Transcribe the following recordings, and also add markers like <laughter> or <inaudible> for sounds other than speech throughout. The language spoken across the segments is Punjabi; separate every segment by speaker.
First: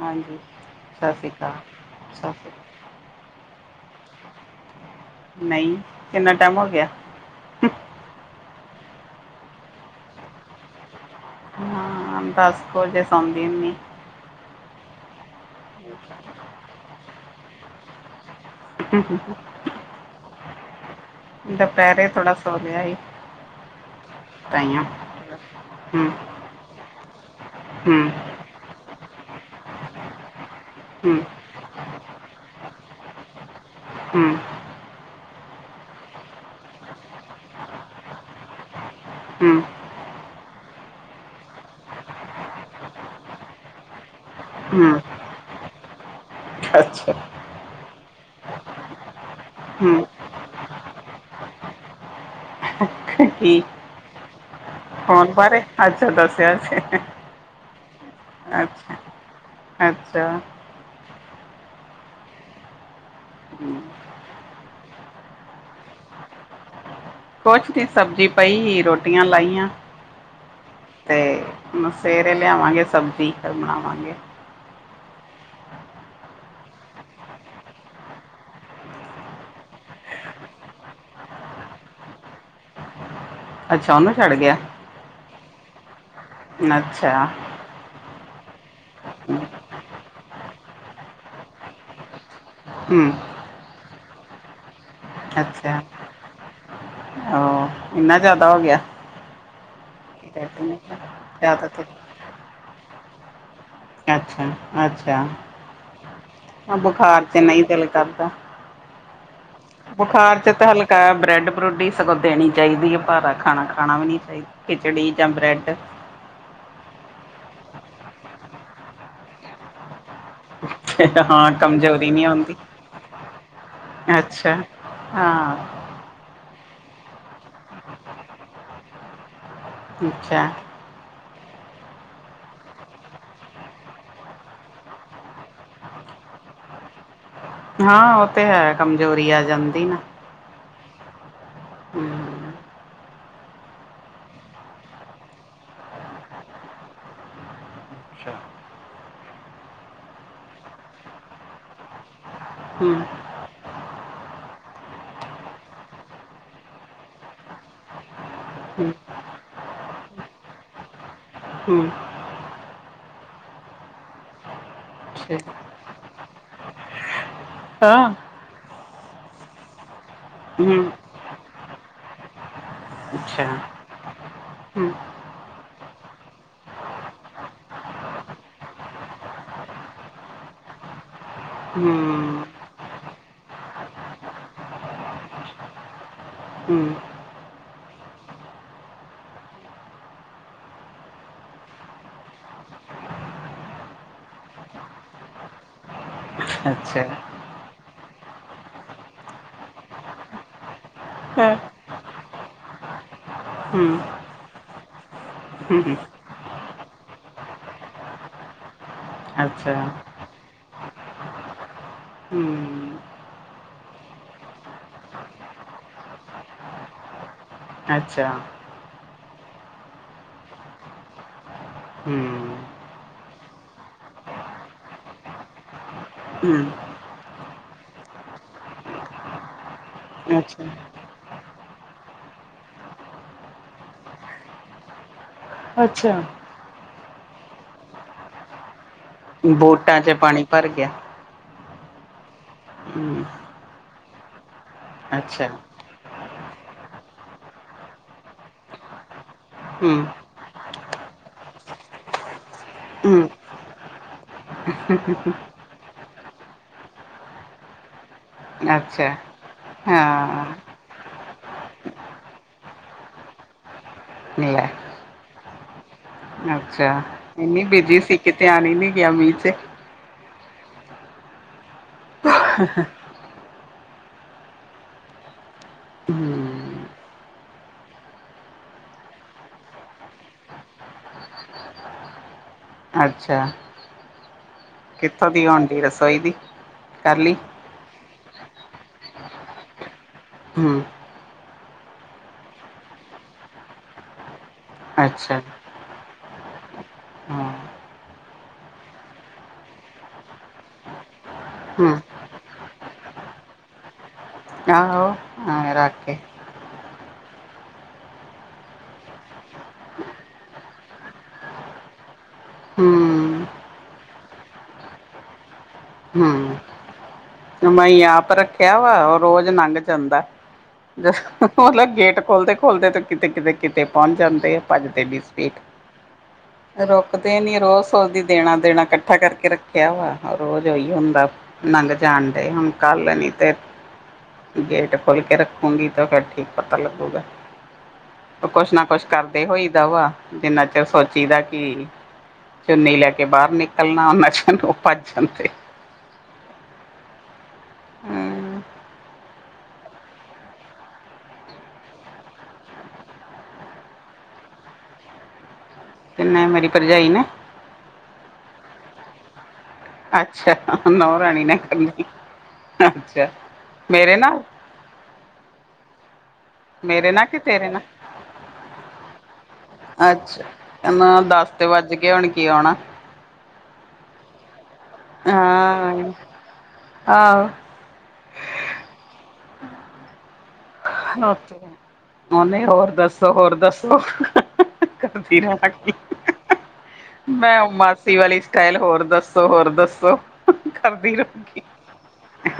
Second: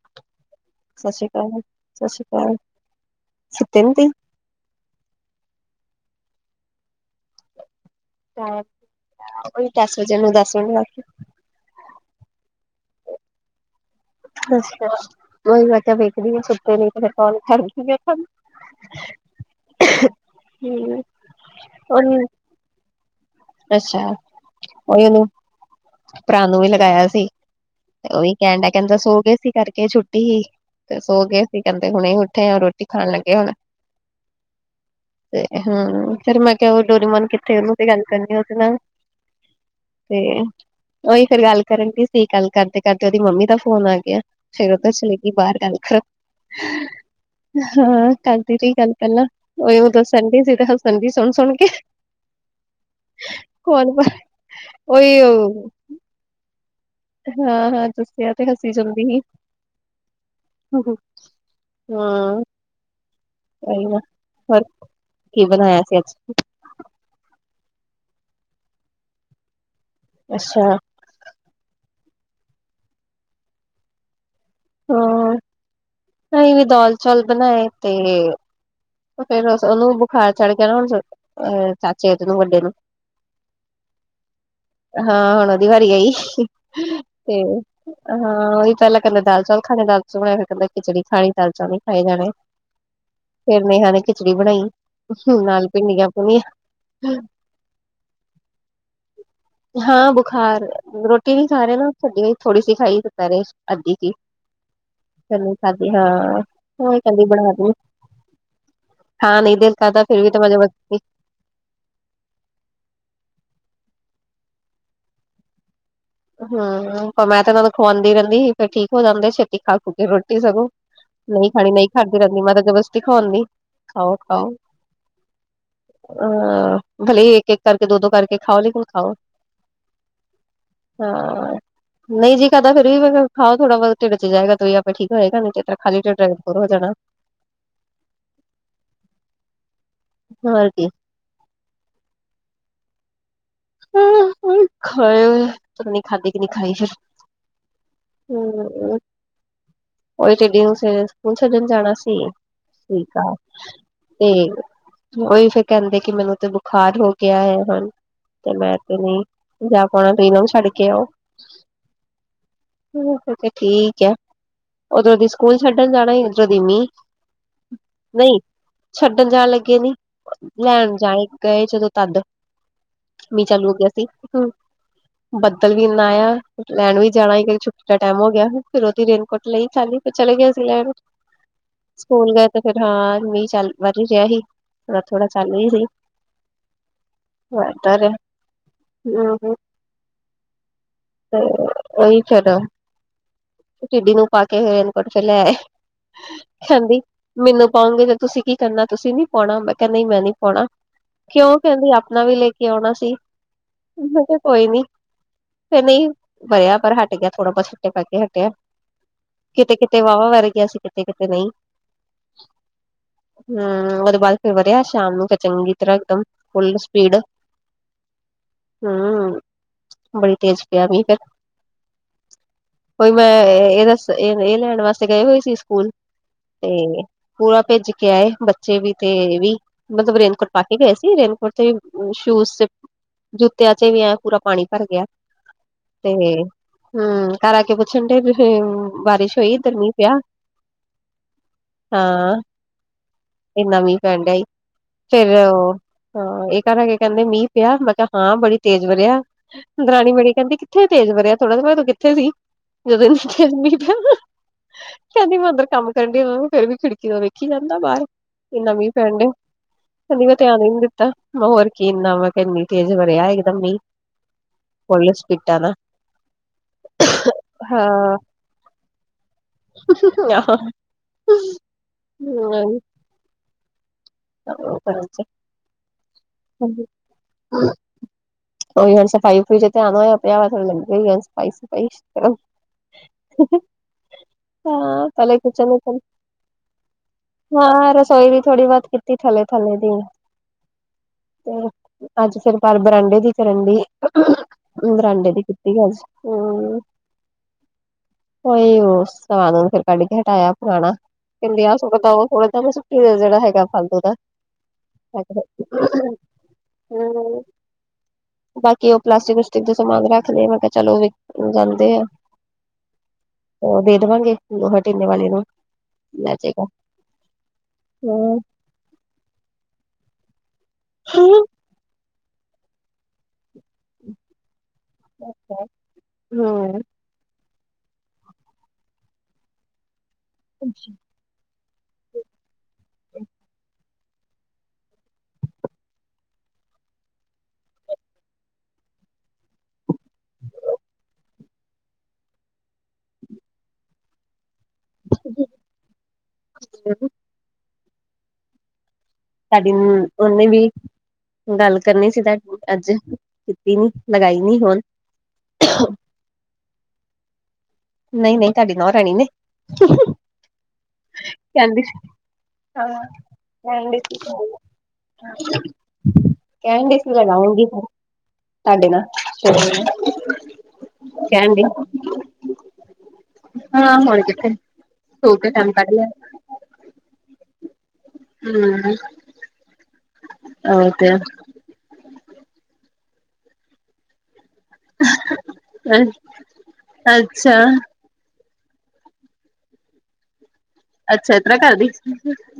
Speaker 1: ਹਾਂਜੀ।
Speaker 2: ਸਤਿ ਸ਼੍ਰੀ ਅਕਾਲ ਸਤਿ ਸ਼੍ਰੀ ਅਕਾਲ ਸੁੱਤੇ ਨਹੀਂ ਤੁਸੀਂ
Speaker 1: ਨਹੀਂ ਕਿੰਨਾ ਟਾਈਮ ਹੋ ਗਿਆ।
Speaker 2: ਹਾਂ ਉਹੀ ਦਸ ਵਜਣ ਨੂੰ ਦਸ ਮਿੰਟ ਹਾਂ।
Speaker 1: ਹਾਂ, ਦੱਸ ਕੁ ਵਜੇ ਸੌਂਦੀ ਹੁੰਦੀ।
Speaker 2: ਅੱਛਾ ਵਹੀ ਬੱਚਾ ਵੇਖਦੀਏ ਸੁਛੱਤੇ ਨਹੀਂ ਫਿਰ ਕੌ ਕਰਦੀ
Speaker 1: ਹੂੰ-
Speaker 2: ਤੁਹਾਨੂੰ।
Speaker 1: ਹੂੰ ਦੁਪਹਿਰੇ
Speaker 2: ਉਹਨੂੰ
Speaker 1: ਥੋੜਾ ਸੋ ਲਿਆ ਈ।
Speaker 2: ਅੱਛਾ- ਉਹੀ ਉਹਨੂੰ?
Speaker 1: ਹੂੰ
Speaker 2: ਭਰਾ ਨੂੰ ਵੀ ਲਗਾਇਆ ਸੀ। ਤੇ
Speaker 1: ਹੂੰ
Speaker 2: ਉਹੀ ਕਹਿਣ ਡਿਆ, ਕਹਿੰਦਾ ਸੋ ਗਏ ਸੀ ਕਰਕੇ ਛੁੱਟੀ। ਤੇ
Speaker 1: ਹੂੰ
Speaker 2: ਸੋ ਗਏ ਅਸੀਂ ਕਹਿੰਦੇ ਹੁਣੇ ਉੱਠੇ ਆ ਰੋਟੀ ਖਾਣ ਲੱਗੇ ਹੁਣ।
Speaker 1: ਹੂੰ!
Speaker 2: ਤੇ ਹੂੰ, ਫਿਰ ਮੈਂ ਕਿਹਾ ਡੋਰੀਮੋਨ ਕਿੱਥੇ ਉਨੂ ਪੇ ਗੱਲ ਕਰਨੀ ਉਹਦੇ ਨਾਲ।
Speaker 1: ਹੂੰ
Speaker 2: ਤੇ, ਉਹੀ ਫਿਰ ਗੱਲ ਕਰਨ ਡਈ ਸੀ ਗੱਲ ਕਰਦੇ-ਕਰਦੇ ਉਹਦੀ ਮੰਮੀ ਦਾ ਫੋਨ ਆ ਗਿਆ। ਫੇਰ ਉਹ ਤਾਂ
Speaker 1: ਹੂੰ
Speaker 2: <unintelligible> ਚਲੇ ਗਈ, ਬਾਹਰ ਗੱਲ ਕਰੋ।
Speaker 1: ਅੱਛਾ।
Speaker 2: ਹਾਂ, ਕਰਦੀ ਰਹੀ ਗੱਲ ਪਹਿਲਾਂ, ਉਹੀਉ
Speaker 1: ਹੂੰ
Speaker 2: ਦਸਣਗੇ ਫਿਰ ਹਸਣਗੇ ਸੁਣ ਸੁਣ ਕੇ। <inaudible>
Speaker 1: ਕੀ
Speaker 2: ਕੋਲ ਪਰ ਉਹੀ
Speaker 1: ਫੋਣ ਬਾਰੇ ਅੱਛਾ ਦੱਸਿਆੱਜ <unintelligible>
Speaker 2: ਹਾਂ- ਹਾਂ ਤੁਸੀਂ ਕਿਹਾਂ ਤੇ ਹਸੀ ਜਾਂਦੀ ਸੀ।
Speaker 1: ਅੱਛਾ।
Speaker 2: ਹੁ-ਹੂ ਹੂੰ।
Speaker 1: ਹੂੰ।
Speaker 2: ਓਹੀ ਨਾ, ਫਿਰ ਕੀ ਬਣਾਇਆ ਸੀ ਅੱਜ?
Speaker 1: ਕੁਛ ਦੀ ਸਬਜ਼ੀ ਪਈ ਰੋਟੀਆਂ ਲਾਈਆਂ।
Speaker 2: ਅੱਛਾ।
Speaker 1: ਫਿਰ। ਸਵੇਰੇ ਲਿਆਵਾਂਗੇ ਸਬਜ਼ੀ ਫਿਰ ਬਣਾਵਾਂਗੇ।
Speaker 2: ਹੂੰ ਓਹੀ ਦਾਲ ਚਾਵਲ ਬਣਾਏ ਤੇ? ਫੇਰ ਉਹਨੂੰ ਬੁਖਾਰ ਚੜ੍ਹ ਗਿਆ ਨ ਹੁਣ, ਅ ਚਾਚੇ ਉਹਦੇ ਨੂੰ ਵੱਡੇ ਨੂੰ।
Speaker 1: ਅੱਛਾ ਉਹਨੂੰ ਛੱਡ ਗਿਆ।
Speaker 2: ਹਾਂ ਹੁਣ ਉਹਦੀ ਵਾਰੀ ਆਈ।
Speaker 1: ਅੱਛਾ
Speaker 2: ਤੇ, ਹਾਂ, ਉਹੀ ਪਹਿਲਾਂ ਕਹਿੰਦਾ ਦਾਲ- ਚਾਵਲ ਖਾਣੇ, ਦਾਲ ਚਾਵਲ ਬਣਾਏ, ਫਿਰ ਕਹਿੰਦਾ ਖਿਚੜੀ ਖਾਣੀ, ਦਾਲ ਚਾਵਲ ਨਹੀਂ ਖਾਏ ਜਾਣੇ।
Speaker 1: ਹੂੰ।
Speaker 2: ਫਿਰ ਨੇਹਾਂ ਨੇ ਖਿਚੜੀ ਬਣਾਈ, ਨਾਲ
Speaker 1: ਅੱਛਾ
Speaker 2: ਭਿੰਡੀਆਂ ਭੁੰਣੀਆਂ।
Speaker 1: ਉਹ ਇੰਨਾ ਜ਼ਿਆਦਾ ਹੋ ਗਿਆ।
Speaker 2: ਹਾਂ, ਬੁਖਾਰ ਰੋਟੀ ਨਹੀਂ ਖਾ
Speaker 1: ਜ਼ਿਆਦਾ
Speaker 2: ਰਹਿਆਂ
Speaker 1: ਤੇ
Speaker 2: ਨਾ, ਭਿੰਡੀ ਥੋੜੀ ਸੀ ਖਾਈ ਦੁਪਹਿਰੇ। ਅੱਧੀ ਕੀ।
Speaker 1: ਅੱਛਾ ਅੱਛਾ
Speaker 2: ਫਿਰ ਨਹੀਂ ਖਾਂਦੀ ਹਾਂ।
Speaker 1: ਹਾਂ
Speaker 2: ਓਹੀ
Speaker 1: ਬੁਖਾਰ
Speaker 2: ਕਹਿੰਦੀ
Speaker 1: ਚ
Speaker 2: ਬਣਾ
Speaker 1: ਨਹੀਂ
Speaker 2: ਦੋ।
Speaker 1: ਦਿਲ ਕਰਦਾ
Speaker 2: ਹਾਂ ਨਹੀਂ ਦਿਲ ਕਰਦਾ, ਫਿਰ ਵੀ ਤਾਂ ਜਬਰਦਸਤੀ।
Speaker 1: ਰੋਟੀ ਸਗੋਂ ਦੇਣੀ ਚਾਹੀਦੀ ਹੈ। ਭਾਰਾ ਖਾਣਾ-ਖਾਣਾ ਵੀ ਨੀ ਚਾਹੀਦਾ ਖਿਚੜੀ ਜਾਂ ਬ੍ਰੈਡ?
Speaker 2: ਹੂੰ, ਪਰ ਮੈਂ ਤੇ ਇਹਨਾਂ ਨੂੰ ਖੁਵਾਉਂਦੀ ਰਹਿੰਦੀ ਸੀ, ਫਿਰ ਠੀਕ ਹੋ ਜਾਂਦੇ, ਛੇਤੀ ਖਾ- ਖੂ ਕੇ ਰੋਟੀ ਸਗੋ।
Speaker 1: ਹਾਂ
Speaker 2: ਨਹੀਂ ਖਾਣੀ, ਨਹੀਂ
Speaker 1: ਕਮਜ਼ੋਰੀ
Speaker 2: ਖਾਦੀ ਜਾਂਦੀ। ਮੈਂ
Speaker 1: ਆਉਂਦੀ
Speaker 2: ਜਬਰਦਸਤੀ ਖਵਾਉਂਦੀ‌। ਖਾਓ- ਖਾਓ।
Speaker 1: ਅੱਛਾ ਹਾਂ
Speaker 2: ਹਾਂ ਭਲੇ ਇੱਕ- ਇੱਕ ਕਰਕੇ ਦੋ-ਦੋ ਕਰਕੇ ਖਾਓ, ਲੇਕਿਨ ਖਾਓ।
Speaker 1: ਅੱਛਾ,
Speaker 2: ਹਾਂ ਨਹੀਂ ਜੀ ਕਾਰਦਾ, ਫਿਰ ਵੀ ਖਾਓ ਥੋੜਾ ਬਹੁਤ ਢਿੱਡ ਚ ਜਾਏਗਾ। ਤਾਂ ਹੀ ਆਪੇ ਠੀਕ ਹੋਵੇਗਾ। ਨਹੀਂ ਤੇ ਇਸ ਤਰ੍ਹਾਂ ਖਾਲੀ ਢਿੱਡ ਹੋਰ ਹੋ ਜਾਣਾ। <unintelligible>
Speaker 1: ਹਾਂ, ਉਹ ਤੇ ਹੈ, ਕਮਜ਼ੋਰੀ ਆ ਜਾਂਦੀ ਨਾ।
Speaker 2: ਹੋਰ ਕੀ।
Speaker 1: ਹਮ
Speaker 2: ਹੂ ਹੂ, ਖਾਏ ਪਤਾ ਨਹੀਂ ਖਾਂਦੀ ਕਿ ਨਹੀਂ ਖਾਈ ਫਿਰ? ਹਮ <unintelligible> ਓਹੀ ਟਿਡੀ ਨੂ ਸਵੇਰੇ ਸਕੂਲ ਛੱਡਣ ਜਾਣਾ ਸੀ।
Speaker 1: ਹਮ
Speaker 2: ਠੀਕ ਆ। ਤੇ ਉਹੀ ਫ਼ਿਰ ਕਹਿੰਦੇ ਕਿ ਮੈਨੂੰ ਤੇ ਬੁਖਾਰ ਹੋ ਗਿਆ ਹੈ। ਹਨ। ਤੇ ਮੈਂ
Speaker 1: ਹਮ
Speaker 2: ਤੇ ਨਹੀਂ ਜਾ ਪਾਉਣਾ ਤੁਸੀ ਇਹਨਾਂ ਨੂੰ ਛੱਡ ਕੇ ਆਓ।
Speaker 1: ਹਮ
Speaker 2: ਮੈਂ ਕਿਹਾ ਠੀਕ ਹੈ। ਉਧਰੋਂ ਦੀ ਸਕੂਲ ਛੱਡਣ ਜਾਣਾ ਸੀ, ਉਧਰੋਂ ਦੀ ਮੀਂਹ।
Speaker 1: ਹਾਂ।
Speaker 2: ਨਹੀਂ ਛੱਡਣ ਜਾਣ ਲੱਗੇ ਨਹੀਂ।
Speaker 1: ਹਮ
Speaker 2: ਲੈਣ ਜਾਏ ਗਏ ਜਦੋਂ ਤਦ।
Speaker 1: ਅੱਛਾ
Speaker 2: ਮੀਂਹ ਚਾਲੂ ਹੋ ਗਿਆ ਸੀ। ਹੂ।
Speaker 1: ਹਮ
Speaker 2: ਬੱਦਲ ਵੀ ਇੰਨਾ ਆਇਆ। ਲੈਣ ਵੀ ਜਾਣਾ ਕਿ, ਛੁੱਟੀ ਦਾ ਟਾਈਮ ਹੋ ਗਿਆ। ਫਿਰ ਉਹਦੀ ਰੇਨਕੋਟ ਲਈ। ਚੱਲੀ, ਫਿਰ ਚਲੇ ਗਏ ਅਸੀ ਲੈਂਣ। ਸਕੂਲ
Speaker 1: ਹਮ
Speaker 2: ਗਏ ਤੇ ਫਿਰ ਹਾਂ ਮੀਹ ਚੱਲ ਵਰ ਬਾਰਿਸ਼ ਪੈ ਰਹੀ ਸੀ। ਥੋੜਾ-ਥੋੜਾ ਚਲ <unintelligible>
Speaker 1: ਹੂੰ।
Speaker 2: <unintelligible> ਤੇ ਉਹੀ ਚਲੋ ਟਿੱਡੀ ਨੂੰ ਪਾ ਕੇ ਇਹ ਰੇਨਕੋਟ ਚ ਲੈ ਆਏ, ਕਹਿੰਦੀ
Speaker 1: ਅੱਛਾ
Speaker 2: ਮੈਨੂੰ ਪਾਉਂਗੇ ਤੇ ਤੁਸੀਂ ਕੀ ਕਰਨਾ, ਤੁਸੀਂ ਨੀ ਪਾਉਣਾ, ਮੈਂ ਕਿਹਾ ਨਹੀਂ ਮੈਂ ਨੀ ਪਾਉਣਾ। ਕਿਉਂ, ਕਹਿੰਦੀ ਆਪਣਾ ਵੀ ਲੈ ਕੇ ਆਉਣਾ ਸੀ, ਮੈਂ ਕੋਈ ਨੀ ਫਿਰ, ਨਹੀਂ ਵਰਿਆ, ਪਰ ਹਟ ਗਿਆ, ਥੋੜਾ-ਬਹੁਤ ਛੱਟੇ ਪੈਕੇ ਹਟਿਆ, ਕਿਤੇ-ਕਿਤੇ ਵਾਹਵਾ ਵਰ ਗਿਆ ਸੀ। ਕਿੱਥੇ-ਕਿੱਥੇ ਨਹੀਂ? ਹੂੰ, ਉਹਦੇ ਬਾਅਦ ਫਿਰ ਵਰਿਆ ਸ਼ਾਮ ਨੂੰ ਫਿਰ ਚੰਗੀ ਤਰ੍ਹਾਂ, ਇਕਦਮ ਫੁੱਲ ਸਪੀਡ
Speaker 1: ਅੱਛਾ।
Speaker 2: ਹੂੰਅ, ਬੜੀ ਤੇਜ਼ ਪਿਆ ਮੀਂਹ ਫੇਰ।
Speaker 1: ਹੂਆ।
Speaker 2: ਹੋਈ, ਮੈਂ ਇਹ ਦੱਸ, ਇਹ-ਇਹ ਲੈਣ ਵਾਸਤੇ ਗਏ ਹੋਏ ਸੀ ਸਕੂਲ
Speaker 1: ਹੂੰ
Speaker 2: ਤੇ ਪੂਰਾ ਭਿੱਜ ਕੇ ਆਏ, ਬੱਚੇ ਵੀ ਤੇ ਇਹ ਵੀ, ਮਤਲਬ ਰੇਨਕੋਟ ਪਾ
Speaker 1: ਅੱਛਾ
Speaker 2: ਕੇ ਗਏ ਸੀ, ਰੇਨਕੋਟ ਤੇ ਵੀ ਸ਼ੂਜ ਚ ਜੁੱਤਿਆਂ ਚ ਵੀ, ਐਂ ਪੂਰਾ ਪਾਣੀ ਭਰ ਗਿਆ,
Speaker 1: ਅੱਛਾ
Speaker 2: ਤੇ ਹੂੰਅ, ਘਰ ਆਕੇ ਪੁਛਣ ਡਏ ਵੀ, ਬਾਰਿਸ਼ ਹੋਈ ਇਧਰ ਮੀਂਹ
Speaker 1: ਬੋਟਾਂ 'ਚ
Speaker 2: ਪਿਆ?
Speaker 1: ਪਾਣੀ ਭਰ ਗਿਆ
Speaker 2: ਹਾਂ।
Speaker 1: <inaudible>
Speaker 2: ਇੰਨ੍ਹਾਂ ਮੀਂਹ ਪੈਣ ਡਿਆ ਈ, ਫੇਰ
Speaker 1: ਅੱਛਾ
Speaker 2: ਉਹ ਹਾਂ, ਇਹ ਘਰ ਆ ਕੇ ਕਹਿੰਦੇ ਮੀਂਹ ਪਿਆ, ਮੈਂ ਕਿਹਾ ਹਾਂ ਬੜੀ ਤੇਜ਼ ਵਰਿਆ,
Speaker 1: ਹੂੰ
Speaker 2: ਦਰਾਣੀ ਮੇੜੀ ਕਹਿੰਦੀ ਕਿੱਥੇ ਤੇਜ਼ ਵਰਿਆ, ਥੋੜ੍ਹਾ <unintelligible> ਤੂੰ ਕਿੱਥੇ ਸੀ, ਜਦੋਂ
Speaker 1: ਹੂੰ
Speaker 2: ਇੰਨਾ ਤੇਜ਼ ਮੀਆ ਪਿਆ। ਕਹਿੰਦੀ ਮੈਂ
Speaker 1: <inaudible>
Speaker 2: ਅੰਦਰ ਕੰਮ ਕਰਨ ਡਈ ਹੋਵਾ ਮੈਂ, ਫਿਰ ਵੀ ਖਿੜਕੀ ਵਲ ਵੇਖੀ ਜਾਂਦਾ ਬਾਹਰ। ਕਿਨਹਾ ਮੀਂਹ
Speaker 1: ਅੱਛਾ
Speaker 2: ਪੈਣ ਡੇਇਆ, ਕਹਿੰਦੀ ਮੈਂ
Speaker 1: ਹਾਂ
Speaker 2: ਧਿਆਨ ਈ ਨੀ ਦੀ ਹੋਰ ਕੀ ਇੰਨਾ ਮੈਂ ਕਿਹਾ ਇੰਨੀ ਤੇਜ਼ ਵਰਿਆ ਇੱਕਦਮ ਮੀਂਹ।
Speaker 1: <inaudible>
Speaker 2: ਫੁੱਲ ਸਪੀਟਾ ਨਾ
Speaker 1: ਅੱਛਾ, ਇਨੀ ਬਿਜੀ ਸੀ ਕੇ ਧਿਆਨ ਹੀ ਨੀ ਗਿਆ ਮੀਂਹ ਚ
Speaker 2: ਹੂੰਅ ਹੂ <unintelligible>
Speaker 1: ਹੂੰ
Speaker 2: <inaudible> ਉਹੀ ਹੁਣ ਸਫ਼ਾਈ-ਸਫੁਈ ਧਿਆਨ ਹੋਇਆ ਪਿਆ, <unintelligible> ਸਫ਼ਾਈ-ਸਫੁਈ
Speaker 1: ਅੱਛਾ
Speaker 2: <inaudible>
Speaker 1: ਕਿੱਥੋਂ ਦੀ ਆਉਂਦੀ ਰਸੋਈ ਦੀ ਕਰ ਲਈ
Speaker 2: ਹਾਂ, ਰਸੋਈ ਦੀ ਥੋੜ੍ਹੀ-ਬਹੁਤ ਕੀਤੀ ਥੱਲੇ-ਥੱਲੇ ਦੀ
Speaker 1: ਹੂਅ
Speaker 2: ਤੇ ਅੱਜ ਫਿਰ ਬਾਹਰ ਬਰਾਂਡੇ ਦੀ ਕਰਨ ਡਈ, ਬਰਾਂਡੇ
Speaker 1: ਅੱਛਾ
Speaker 2: ਦੀ ਕੀਤੀ <inaudible>
Speaker 1: ਹਾਂ
Speaker 2: ਉਈ ਉਸ ਸਾਬ ਨਾਲ ਫਿਰ ਕੱਢ ਕੇ ਹਟਾਇਆ ਪੁਰਾਣਾ ਕਹਿੰਦੀ ਆ
Speaker 1: ਹੂੰ
Speaker 2: ਸੁੱਟ ਦੋ, ਮੈਂ ਕਿਹਾ ਇਦਾ ਨੀ ਸੁੱਟੀ ਦਾ, ਜਿਹੜਾ ਹੈਗਾ ਫਾਲਤੂ ਦਾ
Speaker 1: ਆਹੋ ਐਂ ਰੱਖ ਕੇ
Speaker 2: <inaudible> ਬਾਕੀ ਉਹ ਪਲਾਸਟਿਕ-ਪੁਲਿਸਟਿਕ ਦੇ ਸਮਾਨ ਰੱਖਲੇ, ਮੈਂ ਕਿਹਾ ਚਲੋ ਉਹ ਵਿਕ ਜਾਂਦੇ ਆ।
Speaker 1: ਹੂੰ
Speaker 2: ਉਹ ਦੇ ਦੇਵਾਂਗੇ ਲੋਹਾਟੀਨੇ ਵਾਲੇ ਨੂੰ ਲੈ
Speaker 1: ਹੂੰ
Speaker 2: ਜੇਗਾ।
Speaker 1: <unintelligible> ਆਪ ਰੱਖਿਆ ਵਾ ਉਹ ਰੋਜ ਨੰਘ ਜਾਂਦਾ
Speaker 2: ਹੂੰ
Speaker 1: ਉਹ ਗੇਟ ਖੋਲਦੇ-ਖੋਲਦੇ ਤੇ ਕਿਤੇ-ਕਿਤੇ-ਕਿਤੇ ਪਹੁੰਚ ਜਾਂਦੇ ਆ। ਭੱਜਦੇ ਵੀ ਸਪੀਟ ਰੁਕਦੇ ਨੀ, ਰੋਜ਼ ਸੋਚਦੀ ਦੇਣਾ-ਦੇਣਾ ਇਕੱਠਾ ਕਰਕੇ ਰੱਖ ਕਹਿਆ ਵਾ ਰੋਜ਼ ਉਹੀ ਹੁੰਦਾ, ਨੰਗ ਜਾਣ ਡੇ, ਹੁਣ ਕੱਲ ਨੀ ਤੇ ਗੇਟ ਖੋਲ ਕੇ ਰੱਖੂਗੀ, ਤਾਂ ਫਿਰ ਠੀਕ ਪਤਾ ਲੱਗੂਗਾ। ਕੁਛ ਨਾ ਕੁਛ ਕਰਦੇ ਹੋਈਦਾ ਵਾ, ਜਿੰਨਾ ਚਿਰ ਸੋਚੀ ਦਾ ਕੀ ਚੁੰਨੀ ਲੈ ਕੇ ਬਾਹਰ ਨਿਕਲਣਾ, ਉਹਨਾਂ ਚ ਉਹ ਭੱਜ ਜਾਂਦੇ।
Speaker 2: <unintelligible>
Speaker 1: ਹੂੰ
Speaker 2: ਤੁਹਾਡੀ ਨੂੰ ਉਹਨੇ ਵੀ, ਗੱਲ ਕਰਨੀ ਸੀ, ਤੁਹਾਡੀ ਅੱਜ ਕੀਤੀ ਨੀ ਲਗਾਈ ਨੀ ਹੁਣ
Speaker 1: <unintelligible> ਮੇਰੀ ਭਰਜਾਈ ਨਾ,
Speaker 2: ਨਹੀਂ-ਨਹੀਂ ਤੁਹਾਡੀ ਨੂੰਹ ਰਣੀ ਨੇ,
Speaker 1: ਅੱਛਾ, ਨੂੰਹ ਰਾਣੀ ਨੇ
Speaker 2: ਕਹਿੰਦੀ ਸੀ
Speaker 1: ਕਰਨੀ
Speaker 2: ਹਾਂ
Speaker 1: ਅੱਛਾ
Speaker 2: ਕਹਿਣ ਡਈ
Speaker 1: ਮੇਰੇ
Speaker 2: ਸੀ
Speaker 1: ਨਾਲ,
Speaker 2: ਕਹਿਣ ਡੀ
Speaker 1: ਮੇਰੇ ਨਾਲ ਕਿ ਤੇਰੇ
Speaker 2: <unintelligible>
Speaker 1: ਨਾਲ
Speaker 2: ਤੁਹਾਡੇ ਨਾਲ ਸ
Speaker 1: ਅੱਛਾ, ਕੇਦਾ ਦੱਸ ਤੇ ਵੱਜ ਗੇ ਹੋਣ ਗੇ ਹੁਣ
Speaker 2: ਹਾਂ, ਹੁਣ ਕਿੱਥੇ ਸੋ ਕੇ ਟਾਈਮ ਕੱਢ ਲਿਆ
Speaker 1: ਹਾਂ, ਆਹੋ।
Speaker 2: ਹੂੰ ਔਰ
Speaker 1: ਉਹਨੇ ਹੋਰ ਦੱਸੋ ਹੋਰ ਦੱਸੋ ਕਰਦੀ ਰਹਿਣਾ।
Speaker 2: ਅੱਛਾ
Speaker 1: ਮੈਂ ਓ ਮਾਸੀ ਵਾਲੀ ਸਟਾਈਲ ਹੋਰ ਦੱਸੋ ਹੋਰ ਦੱਸੋ। ਕਰਦੀ
Speaker 2: ਅੱਛਾ ਇਸ ਤਰ੍ਹਾਂ
Speaker 1: ਰਖੀ,
Speaker 2: ਕਰਦੀ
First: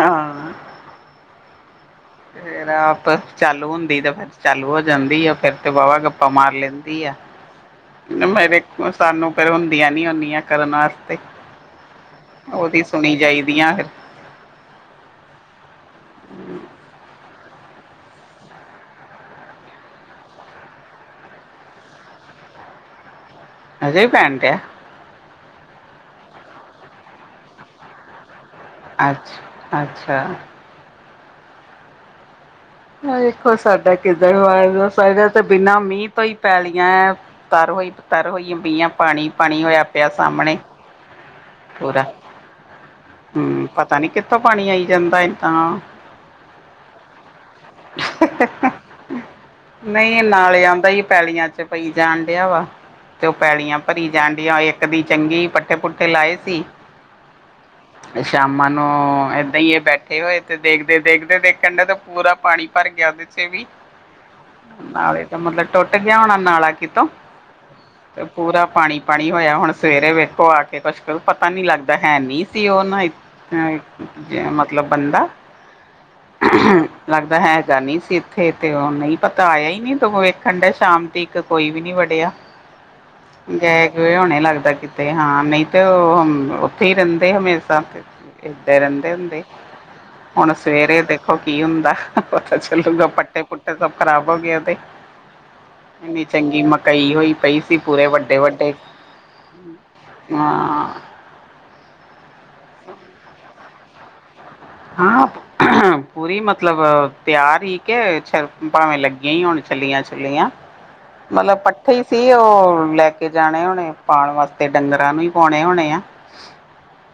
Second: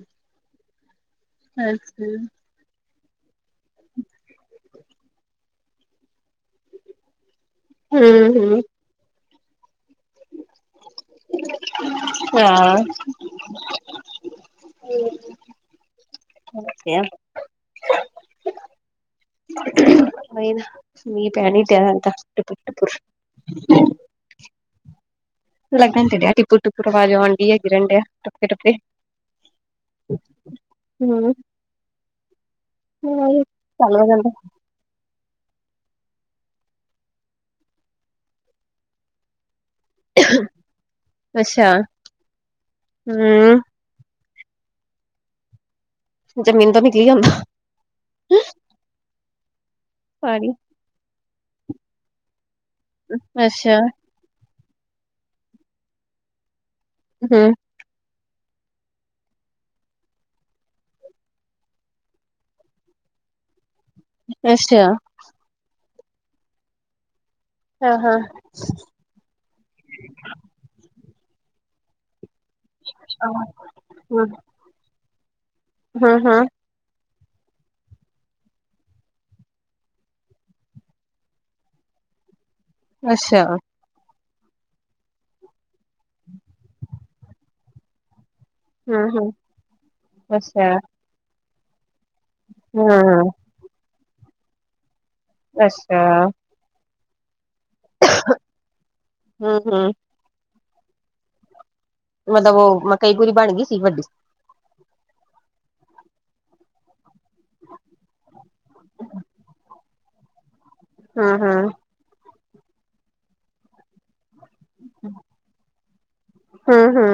Speaker 1: ਹਾਂ
Speaker 2: ਅੱਛਾ
Speaker 1: ਫਿਰ ਆਪ ਚਾਲੂ ਹੁੰਦੀ ਤੇ ਫਿਰ ਚਾਲੂ ਹੋ ਜਾਂਦੀ ਆ, ਫੇਰ ਤੇ ਵਾਹਵਾ ਗੱਪਾਂ ਮਾਰ ਲੈਂਦੀ ਆ।
Speaker 2: <unintelligible>
Speaker 1: ਮੇਰੇ
Speaker 2: ਹੂੰ
Speaker 1: ਸਾਨੂੰ ਫੇਰ ਹੁੰਦੀਆਂ ਨੀ ਹੁੰਦੀਆਂ ਕਰਨ ਵਾਸਤੇ,
Speaker 2: ਹਾਂ
Speaker 1: ਉਹਦੀ ਸੁਣੀ ਜਾਈਦੀ ਆ ਫਿਰ
Speaker 2: <unintelligible> ਨਹੀਂ ਨਾ ਮੀਹ ਪੈਣ ਹੀ ਦਿਆ ਦਾ ਟਿਪਕ-ਟਿਪਕ,
Speaker 1: ਅਜੇ ਵੀ ਪੈੈਂਣ ਦਿਆ
Speaker 2: ਲੱਗਣ ਤੇ ਡੇਆ ਟਿਪੁਰ-ਟੁਪਰ ਆਵਾਜ਼ ਆਣ ਡੀਆ ਗਿਰਨ ਡਿਆ ਟੁਪਕੇ ਟੁਪੇ
Speaker 1: ਅੱਛਾ-ਅੱਛਾ,
Speaker 2: ਹੂੰ,
Speaker 1: ਦੇਖੋ ਸਾਡਾ
Speaker 2: ਚੱਲ ਹੋ ਜਾਂਦਾ
Speaker 1: <unintelligible> ਸਾਡੇ ਤੇ ਬਿਨਾਂ ਮੀਂਹ ਤੋਂ ਹੀ ਪੈਲੀਆਂ ਏਂ ਤਰ ਹੋਈ ਤਰ ਹੋਈ ਪਈਆਂ ਪਾਣੀ-ਪਾਣੀ ਹੋਇਆ। ਪਿਆ ਸਾਹਮਣੇ
Speaker 2: ਅੱਛਾ
Speaker 1: ਪੂਰਾ ਹੂੰ। ਪਤਾ ਨਹੀਂ ਕਿੱਥੋਂ ਪਾਣੀ ਆਈ ਜਾਂਦਾ ਐ ਤਾਂ,
Speaker 2: ਜ਼ਮੀਨ ਤੋਂ ਨਿਕਲੀ ਜਾਦਾ।
Speaker 1: ਨਹੀਂ ਐ
Speaker 2: ਪਾਣੀ
Speaker 1: ਨਾਲੇ ਆਦਾ ਹੀ ਪੈਲੀਆਂ ਚ, ਪਈ ਜਾਣ ਡਿਆ ਵਾ, ਤੇ ਉਹ
Speaker 2: ਅੱਛਾ
Speaker 1: ਪੈਲੀਆਂ ਭਰੀ ਜਾਂਡੀਆਂ ਇੱਕ ਦੀ ਚੰਗੀ ਪੱਠੇ-ਪੁੱਠੇ ਲਾਏ ਸੀ।
Speaker 2: ਹੂੰ,
Speaker 1: ਸ਼ਾਮਾਂ ਨੂੰ ਏਦਾਂ ਹੀ ਬੈਠੇ ਹੋਏ ਤੇ ਦੇਖਦੇ-ਦੇਖਦੇ ਦੇਖਣ ਦਾ ਤਾਂ ਪੂਰਾ ਪਾਣੀ ਭਰ ਗਿਆ, ਉਹਦੇ ਚ ਵੀ
Speaker 2: ਅੱਛਾ
Speaker 1: ਨਾਲੇ ਤਾਂ ਮਤਲਬ ਟੁੱਟ ਗਿਆ, ਹੋਣਾ ਨਾਲਾ ਕਿਤੋਂ
Speaker 2: ਹਾਂ ਹਾਂ
Speaker 1: ਅਤੇ ਪੂਰਾ ਪਾਣੀ, ਪਾਣੀ ਹੋਇਆ, ਹੁਣ ਸਵੇਰੇ ਵੇਖੋ ਆ ਕੇ ਕੁੱਛ ਪਤਾ ਨੀ ਲੱਗਦਾ ਹੈ, ਨੀ ਸੀ, ਉਹ ਨਾ ਮਤਲਬ ਬੰਦਾ
Speaker 2: ਹੂੰ-ਹੂੰ,
Speaker 1: ਲੱਗਦਾ ਹੈਗਾ ਨੀ ਸੀ, ਇੱਥੇ ਤੇ ਉਹ ਨਹੀਂ ਪਤਾ ਆਇਆ ਹੀ ਨਹੀਂ ਦੋਂ ਵੇਖਣ ਡੇ ਸ਼ਾਮ ਦੀ ਕੋਈ ਵੀ ਨੀ ਵੜਿਆ
Speaker 2: ਅੱਛਾ
Speaker 1: ਗ ਹੁਣੇ ਲੱਗਦਾ, ਕਿਤੇ ਹਾਂ ਨਹੀਂ ਤੇ ਉਹ ਉੱਥੇ ਹੀ ਰਹਿੰਦੇ ਹਮੇਸ਼ਾ ਏਦਾਂ
Speaker 2: ਹੂੰ
Speaker 1: ਰਹਿੰਦੇ
Speaker 2: ਹੂੰ
Speaker 1: ਹੁੰਦੇ ਹੁਣ
Speaker 2: ਅੱਛਾ
Speaker 1: ਸਵੇਰੇ ਦੇਖੋ ਕੀ ਹੁੰਦਾ। ਪਤਾ ਚੱਲੂਗਾ,
Speaker 2: ਹੂੰ
Speaker 1: ਪੱਟੇ ਪੁੱਟੇ ਸਭ ਖ਼ਰਾਬ ਹੋ ਗਏ ਉਹਦੇ ਇੰਨੀ
Speaker 2: ਅੱਛਾ
Speaker 1: ਚੰਗੀ ਮ ਕਈ ਹੋਈ ਪਈ ਸੀ, ਪੂਰੇ ਵੱਡੇ-ਵੱਡੇ ਹਾਂ।
Speaker 2: ਮਤਲਬ ਉਹ ਮ ਕਈ ਪੂਰੀ ਬਣ ਗਈ ਸੀ, ਵੱਡੀ
Speaker 1: ਹਾਂ, ਪੂਰੀ ਮਤਲਬ ਤਿਆਰ ਹੀ ਕਿ ਛਰ ਭਾਵੇਂ ਲੱਗੀਆਂ ਹੀ ਹੋਣ ਛੱਲੀਆਂ-ਛੁਲੀਆਂ,
Speaker 2: <unintelligible>
Speaker 1: ਮਤਲਬ ਪੱਠੇ ਸੀ। ਉਹ ਲੈ ਕੇ ਜਾਣੇ ਹੁਣੇ ਪਾਉਣ ਵਾਸਤੇ ਤੇ ਡੰਗਰਾਂ ਨੂੰ ਵੀ ਪਾਉਣੇ ਹੋਣੇ ਆ।
Speaker 2: ਹਾ ਹਾ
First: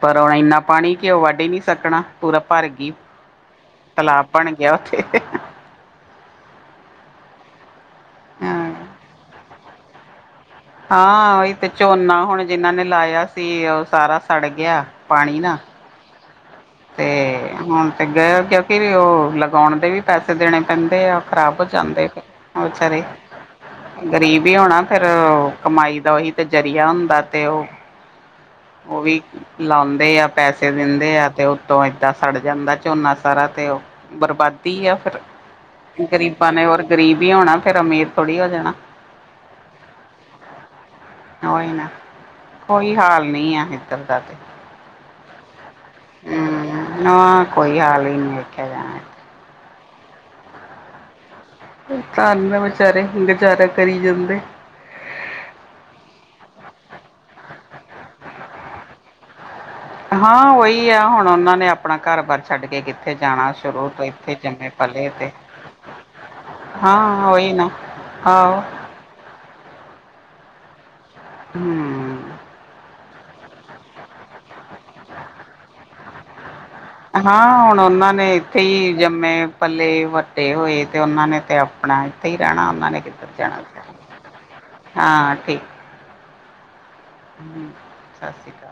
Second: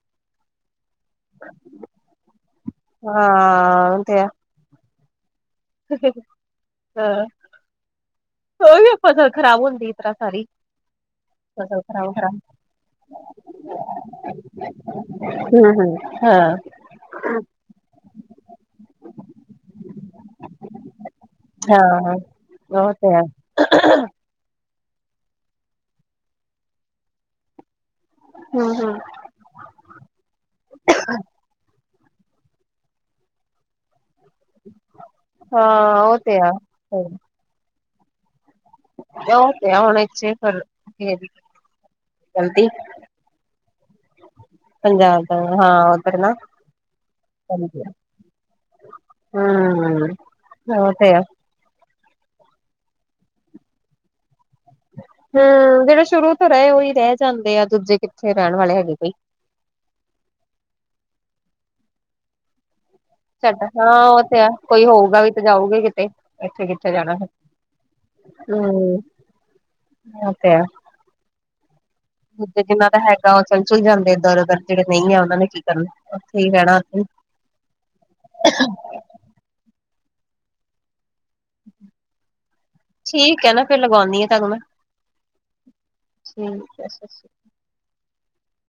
Speaker 1: ਪਰ ਉਹੁਣ ਇੰਨਾ ਪਾਣੀ ਕਿ ਉਹ ਵੱਢ ਹੀ ਨਹੀਂ ਸਕਣਾ ਪੂਰਾ ਭਰ ਗਈ
Speaker 2: ਹਾਂ
Speaker 1: ਤਲਾਬ ਬਣ ਗਈਆਂ ਉੱਥੇ
Speaker 2: ਹੂ ਹਾ ਪਤਾ ਕੀ ਫਸਲ ਖ਼ਰਾਬ ਹੁੰਦੀ। ਇਸ ਤਰ੍ਹਾਂ ਸਾਰੀ
Speaker 1: ਹਾਂ ਉਹੀ ਤੇ
Speaker 2: ਫਸਲ ਖਰਾਬ
Speaker 1: ਝੋਨਾ
Speaker 2: ਕਰਾ
Speaker 1: ਹੁਣ ਜਿਨਾਂ ਨੇ ਲਾਇਆ ਸੀ ਉਹ ਸਾਰਾ ਸੜ ਗਿਆ ਪਾਣੀ ਨਾਲ
Speaker 2: ਹੂੰ, ਹੂੰ। ਹਾਂ
Speaker 1: ਤੇ ਹੁਣ ਤੇ ਗਏ ਕਿਉਂਕਿ ਉਹ ਲਗਾਉਣ ਦੇ ਵੀ ਪੈਸੇ ਦੇਣੇ ਪੈਂਦੇ ਆ ਖ਼ਰਾਬ ਹੋ ਜਾਂਦੇ।
Speaker 2: ਬਹੁ ਤੇ
Speaker 1: ਗ਼ਰੀਬ ਹੀ ਹੋਣਾ। ਫੇਿਰ ਕਮਾਈ ਦਾ ਉਹੀ ਤੇ ਜ਼ਰੀਆ ਹੁੰਦਾ ਤੇ ਉਹ
Speaker 2: ਹੂੰ-ਹੂੰ।
Speaker 1: ਉਹ ਵੀ ਲਾਉਂਦੇ ਆ ਪੈਸੇ ਦਿੰਦੇ ਆ ਤੇ ਤੋਂ ਏਦਾਂ ਸੜ ਜਾਂਦਾ। ਝੋਨਾ ਸਾਰਾ ਤੇ ਉਹ ਬਰਬਾਦੀ ਆ ਫਿਰ
Speaker 2: ਹਾਂ ਉਹ ਤੇ ਆ
Speaker 1: ਗ਼ਰੀਬਾਂ ਨੇ ਹੋਰ ਗਰੀਬ ਹੀ ਹੋਣਾ ਫੇਿਰ ਅਮੀਰ ਥੋੜ੍ਹੀ ਹੋ ਜਾਣਾ
Speaker 2: ਓਕੇ ਹਲਾ ਇਛੇ ਫੱਲ
Speaker 1: ਉਹੀ ਨਾ ਕੋਈ ਹਾਲ ਨਹੀਂ ਆ ਇੱਧਰ ਦਾ ਤੇ,
Speaker 2: ਪੰਜਾਬ ਦਾ ਹਾਂ ਉੱਧਰ ਨਾ,
Speaker 1: ਹਮ ਕੋਈ ਹਾਲ ਹੀ ਨੀ ਵੇਖਿਆ ਜਾਣਾ
Speaker 2: ਹੂੰ, ਔ ਤੇ ਹੈ।
Speaker 1: ਤਾਂ ਧੰਨ ਨੇ ਵਿਚਾਰੇ ਗੁਜ਼ਾਰਾ ਕਰੀ ਜਾਂਦੇ।
Speaker 2: ਹਾ ਜਿਹੜੇ ਸ਼ੁਰੂ ਤੋਂ ਰਹੇ ਉਹੀ ਰਹਿ ਜਾਂਦੇ ਆ ਦੂਜੇ ਕਿੱਥੇ ਰਹਿਣ ਵਾਲੇ ਹੈਗੇ ਪਈ।
Speaker 1: ਹਾਂ ਉਹੀ ਆ ਹੁਣ ਉਹਨਾਂ ਨੇ ਆਪਣਾ ਘਰ ਬਦ ਛੱਡ ਕੇ ਕਿੱਥੇ ਜਾਣਾ।
Speaker 2: ਸਾਡਾ
Speaker 1: ਸ਼ੁਰੂ ਤੋਂ
Speaker 2: ਹਾਂ ਉਹ
Speaker 1: ਇੱਥੇ
Speaker 2: ਤੇ ਹੈ
Speaker 1: ਜੰਮੇ
Speaker 2: ਕੋਈ
Speaker 1: ਪਲੇ
Speaker 2: ਹੋਊਗਾ
Speaker 1: ਤੇ,,
Speaker 2: ਵੀ ਜਾਊਗੇ ਕਿਤੇ
Speaker 1: ਹਾਂ ਹਾਂ ਉਹੀ ਨਾ
Speaker 2: ਹਾ
Speaker 1: ਆਹੋ
Speaker 2: ਉਹ ਤੇ ਹੈ।
Speaker 1: ਹਮ
Speaker 2: ਜਿੰਨਾ ਦਾ ਹੈਗਾ ਉਹ ਚੱਲ ਚੁਲ ਜਾਂਦੇ ਦਰਰ ਜਿਹੜੇ ਨਹੀਂ ਆ ਉਹਨਾਂ ਨੇ ਕੀ ਕਰਨਾ ਉੱਥੇ ਹੀ ਰੈਣਾ।
Speaker 1: ਹਾਂ ਹੁਣ ਉਹਨਾਂ ਨੇ ਇੱਥੇ ਹੀ ਜੰਮੇ ਪੱਲੇ ਵੱਡੇ ਹੋਏ ਤੇ ਉਹਨਾਂ ਨੇ ਤੇ ਆਪਣਾ ਇੱਥੇ ਹੀ ਰਹਿਣਾ ਉਹਨਾਂ ਨੇ ਕਿੱਧਰ
Speaker 2: ਠੀਕ ਹੈ
Speaker 1: ਜਾਣਾ
Speaker 2: ਨਾ ਫਿਰ ਲਗਾਉਂਦੀ ਆ ਤੁਹਾਨੂੰ ਮੈਂ
Speaker 1: ਹਾਂ ਠੀਕ
Speaker 2: ਠੀਕ ਹੈ ਸਤ ਸ਼੍ਰੀ
Speaker 1: ਹਮ ਸਤਿ ਸ਼੍ਰੀ ਅਕਾਲ